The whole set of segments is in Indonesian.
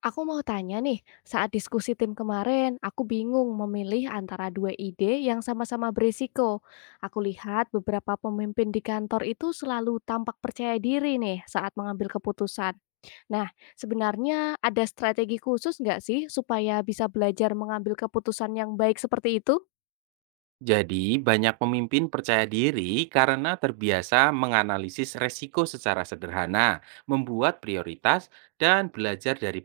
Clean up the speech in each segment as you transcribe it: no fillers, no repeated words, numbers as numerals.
Aku mau tanya nih, saat diskusi tim kemarin, aku bingung memilih antara dua ide yang sama-sama berisiko. Aku lihat beberapa pemimpin di kantor itu selalu tampak percaya diri nih saat mengambil keputusan. Nah, sebenarnya ada strategi khusus nggak sih supaya bisa belajar mengambil keputusan yang baik seperti itu? Jadi, banyak pemimpin percaya diri karena terbiasa menganalisis resiko secara sederhana, membuat prioritas, dan belajar dari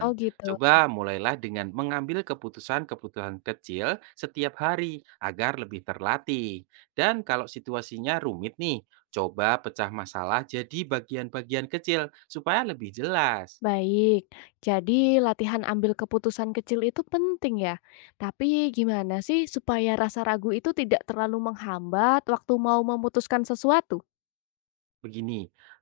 Oh gitu. Coba mulailah dengan mengambil keputusan-keputusan kecil setiap hari agar lebih terlatih. Dan kalau situasinya rumit nih, coba pecah masalah jadi bagian-bagian kecil supaya lebih jelas. Baik, jadi latihan ambil keputusan kecil itu penting ya. Tapi gimana sih supaya rasa ragu itu tidak terlalu menghambat waktu mau memutuskan sesuatu? Begini,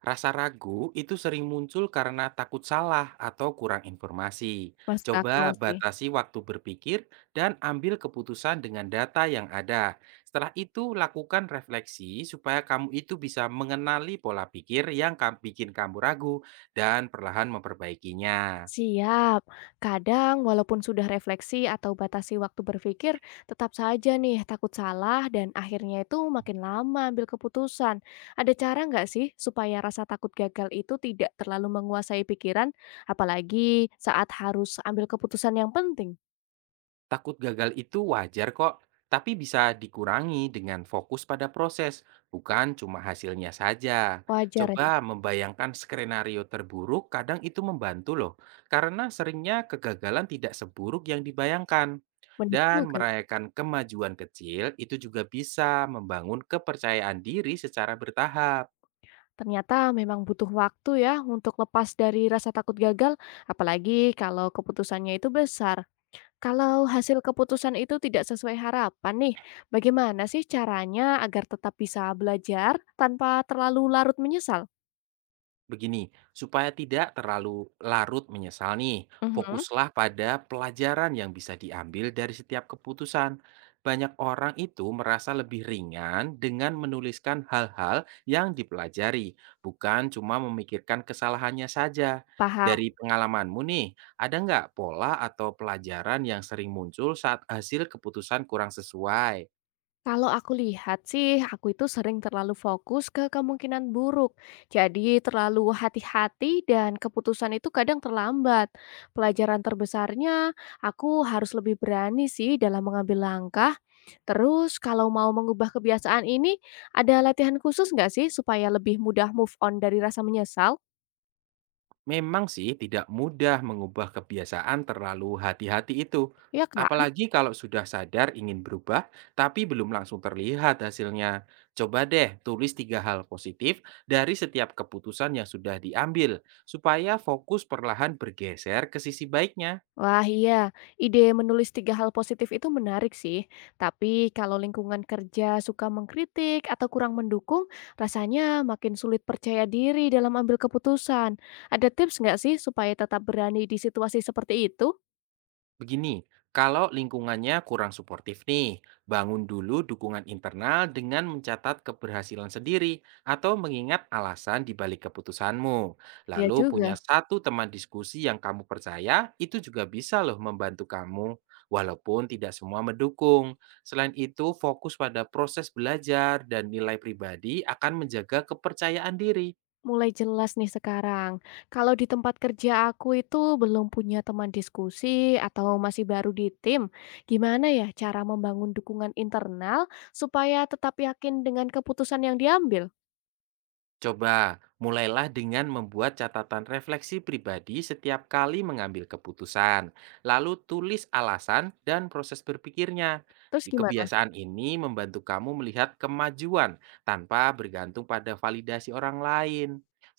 rasa ragu itu sering muncul karena takut salah atau kurang informasi. Masuk Coba akal sih. batasi waktu berpikir dan ambil keputusan dengan data yang ada. Setelah itu, lakukan refleksi supaya kamu itu bisa mengenali pola pikir yang bikin kamu ragu dan perlahan memperbaikinya. Siap. Kadang walaupun sudah refleksi atau batasi waktu berpikir, tetap saja nih takut salah dan akhirnya itu makin lama ambil keputusan. Ada cara nggak sih supaya rasa takut gagal itu tidak terlalu menguasai pikiran, apalagi saat harus ambil keputusan yang penting? Takut gagal itu wajar kok, tapi bisa dikurangi dengan fokus pada proses, bukan cuma hasilnya saja. Wajar ya, Coba membayangkan skenario terburuk, kadang itu membantu loh, karena seringnya kegagalan tidak seburuk yang dibayangkan. bener Dan juga. merayakan kemajuan kecil itu juga bisa membangun kepercayaan diri secara bertahap. Ternyata memang butuh waktu ya untuk lepas dari rasa takut gagal, apalagi kalau keputusannya itu besar. Kalau hasil keputusan itu tidak sesuai harapan nih, bagaimana sih caranya agar tetap bisa belajar tanpa terlalu larut menyesal? Begini, supaya tidak terlalu larut menyesal nih, Mhm. fokuslah pada pelajaran yang bisa diambil dari setiap keputusan. Banyak orang itu merasa lebih ringan dengan menuliskan hal-hal yang dipelajari, bukan cuma memikirkan kesalahannya saja. Paham. Dari pengalamanmu nih, ada nggak pola atau pelajaran yang sering muncul saat hasil keputusan kurang sesuai? Kalau aku lihat sih, aku itu sering terlalu fokus ke kemungkinan buruk. Jadi terlalu hati-hati dan keputusan itu kadang terlambat. Pelajaran terbesarnya, aku harus lebih berani sih dalam mengambil langkah. Terus kalau mau mengubah kebiasaan ini, ada latihan khusus nggak sih supaya lebih mudah move on dari rasa menyesal? Memang sih tidak mudah mengubah kebiasaan terlalu hati-hati itu. Ya, Kak. Apalagi kalau sudah sadar ingin berubah, tapi belum langsung terlihat hasilnya. Coba deh tulis 3 hal positif dari setiap keputusan yang sudah diambil, supaya fokus perlahan bergeser ke sisi baiknya. Wah iya, ide menulis 3 hal positif itu menarik sih. Tapi kalau lingkungan kerja suka mengkritik atau kurang mendukung, rasanya makin sulit percaya diri dalam ambil keputusan. Ada tips nggak sih supaya tetap berani di situasi seperti itu? Begini, kalau lingkungannya kurang suportif nih, bangun dulu dukungan internal dengan mencatat keberhasilan sendiri atau mengingat alasan di balik keputusanmu. Ya Lalu punya juga. satu teman diskusi yang kamu percaya, itu juga bisa loh membantu kamu. Walaupun tidak semua mendukung. Selain itu, fokus pada proses belajar dan nilai pribadi akan menjaga kepercayaan diri. Mulai jelas nih sekarang. Kalau di tempat kerja aku itu belum punya teman diskusi atau masih baru di tim, gimana ya cara membangun dukungan internal supaya tetap yakin dengan keputusan yang diambil? Coba mulailah dengan membuat catatan refleksi pribadi setiap kali mengambil keputusan, lalu tulis alasan dan proses berpikirnya. Terus Di gimana? kebiasaan ini membantu kamu melihat kemajuan tanpa bergantung pada validasi orang lain.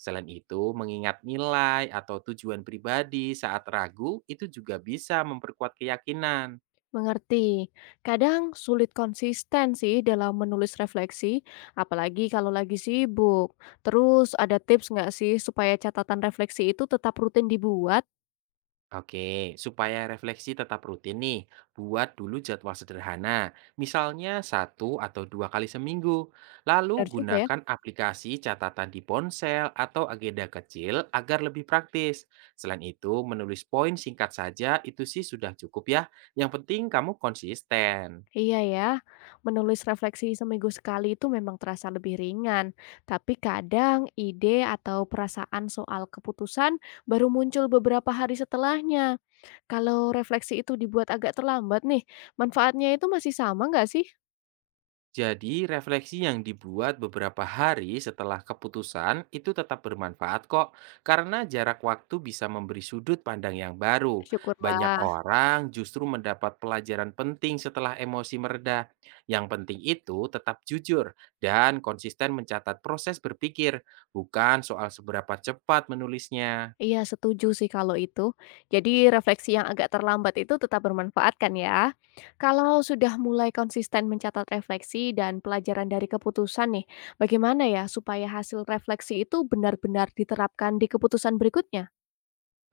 Selain itu, mengingat nilai atau tujuan pribadi saat ragu itu juga bisa memperkuat keyakinan. Mengerti. Kadang sulit konsisten sih dalam menulis refleksi, apalagi kalau lagi sibuk. Terus ada tips nggak sih supaya catatan refleksi itu tetap rutin dibuat? Oke, supaya refleksi tetap rutin nih, buat dulu jadwal sederhana, misalnya satu atau dua kali seminggu. Lalu Benar juga ya. gunakan aplikasi catatan di ponsel atau agenda kecil agar lebih praktis. Selain itu, menulis poin singkat saja itu sih sudah cukup ya. Yang penting kamu konsisten. Iya ya, menulis refleksi seminggu sekali itu memang terasa lebih ringan. Tapi kadang ide atau perasaan soal keputusan baru muncul beberapa hari setelahnya. Kalau refleksi itu dibuat agak terlambat nih, manfaatnya itu masih sama nggak sih? Jadi, refleksi yang dibuat beberapa hari setelah keputusan itu tetap bermanfaat kok, karena jarak waktu bisa memberi sudut pandang yang baru. Banyak Syukurlah. orang justru mendapat pelajaran penting setelah emosi mereda. Yang penting itu tetap jujur dan konsisten mencatat proses berpikir, bukan soal seberapa cepat menulisnya. Iya setuju sih kalau itu. Jadi refleksi yang agak terlambat itu tetap bermanfaat kan ya. Kalau sudah mulai konsisten mencatat refleksi dan pelajaran dari keputusan nih, bagaimana ya supaya hasil refleksi itu benar-benar diterapkan di keputusan berikutnya?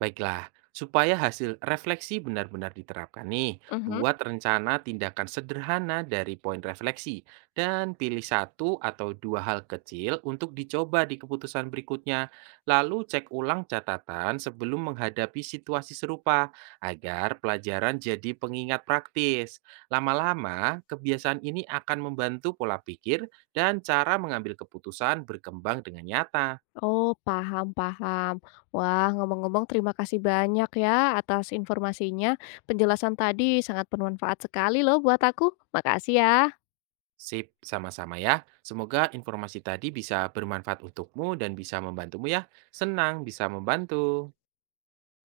Baiklah, supaya hasil refleksi benar-benar diterapkan nih, Mhm. buat rencana tindakan sederhana dari poin refleksi dan pilih satu atau dua hal kecil untuk dicoba di keputusan berikutnya. Lalu cek ulang catatan sebelum menghadapi situasi serupa agar pelajaran jadi pengingat praktis. Lama-lama, kebiasaan ini akan membantu pola pikir dan cara mengambil keputusan berkembang dengan nyata. Oh, paham, paham. Wah, ngomong-ngomong terima kasih banyak ya atas informasinya. Penjelasan tadi sangat bermanfaat sekali loh buat aku. Makasih ya. Sip, sama-sama ya. Semoga informasi tadi bisa bermanfaat untukmu dan bisa membantumu ya. Senang bisa membantu.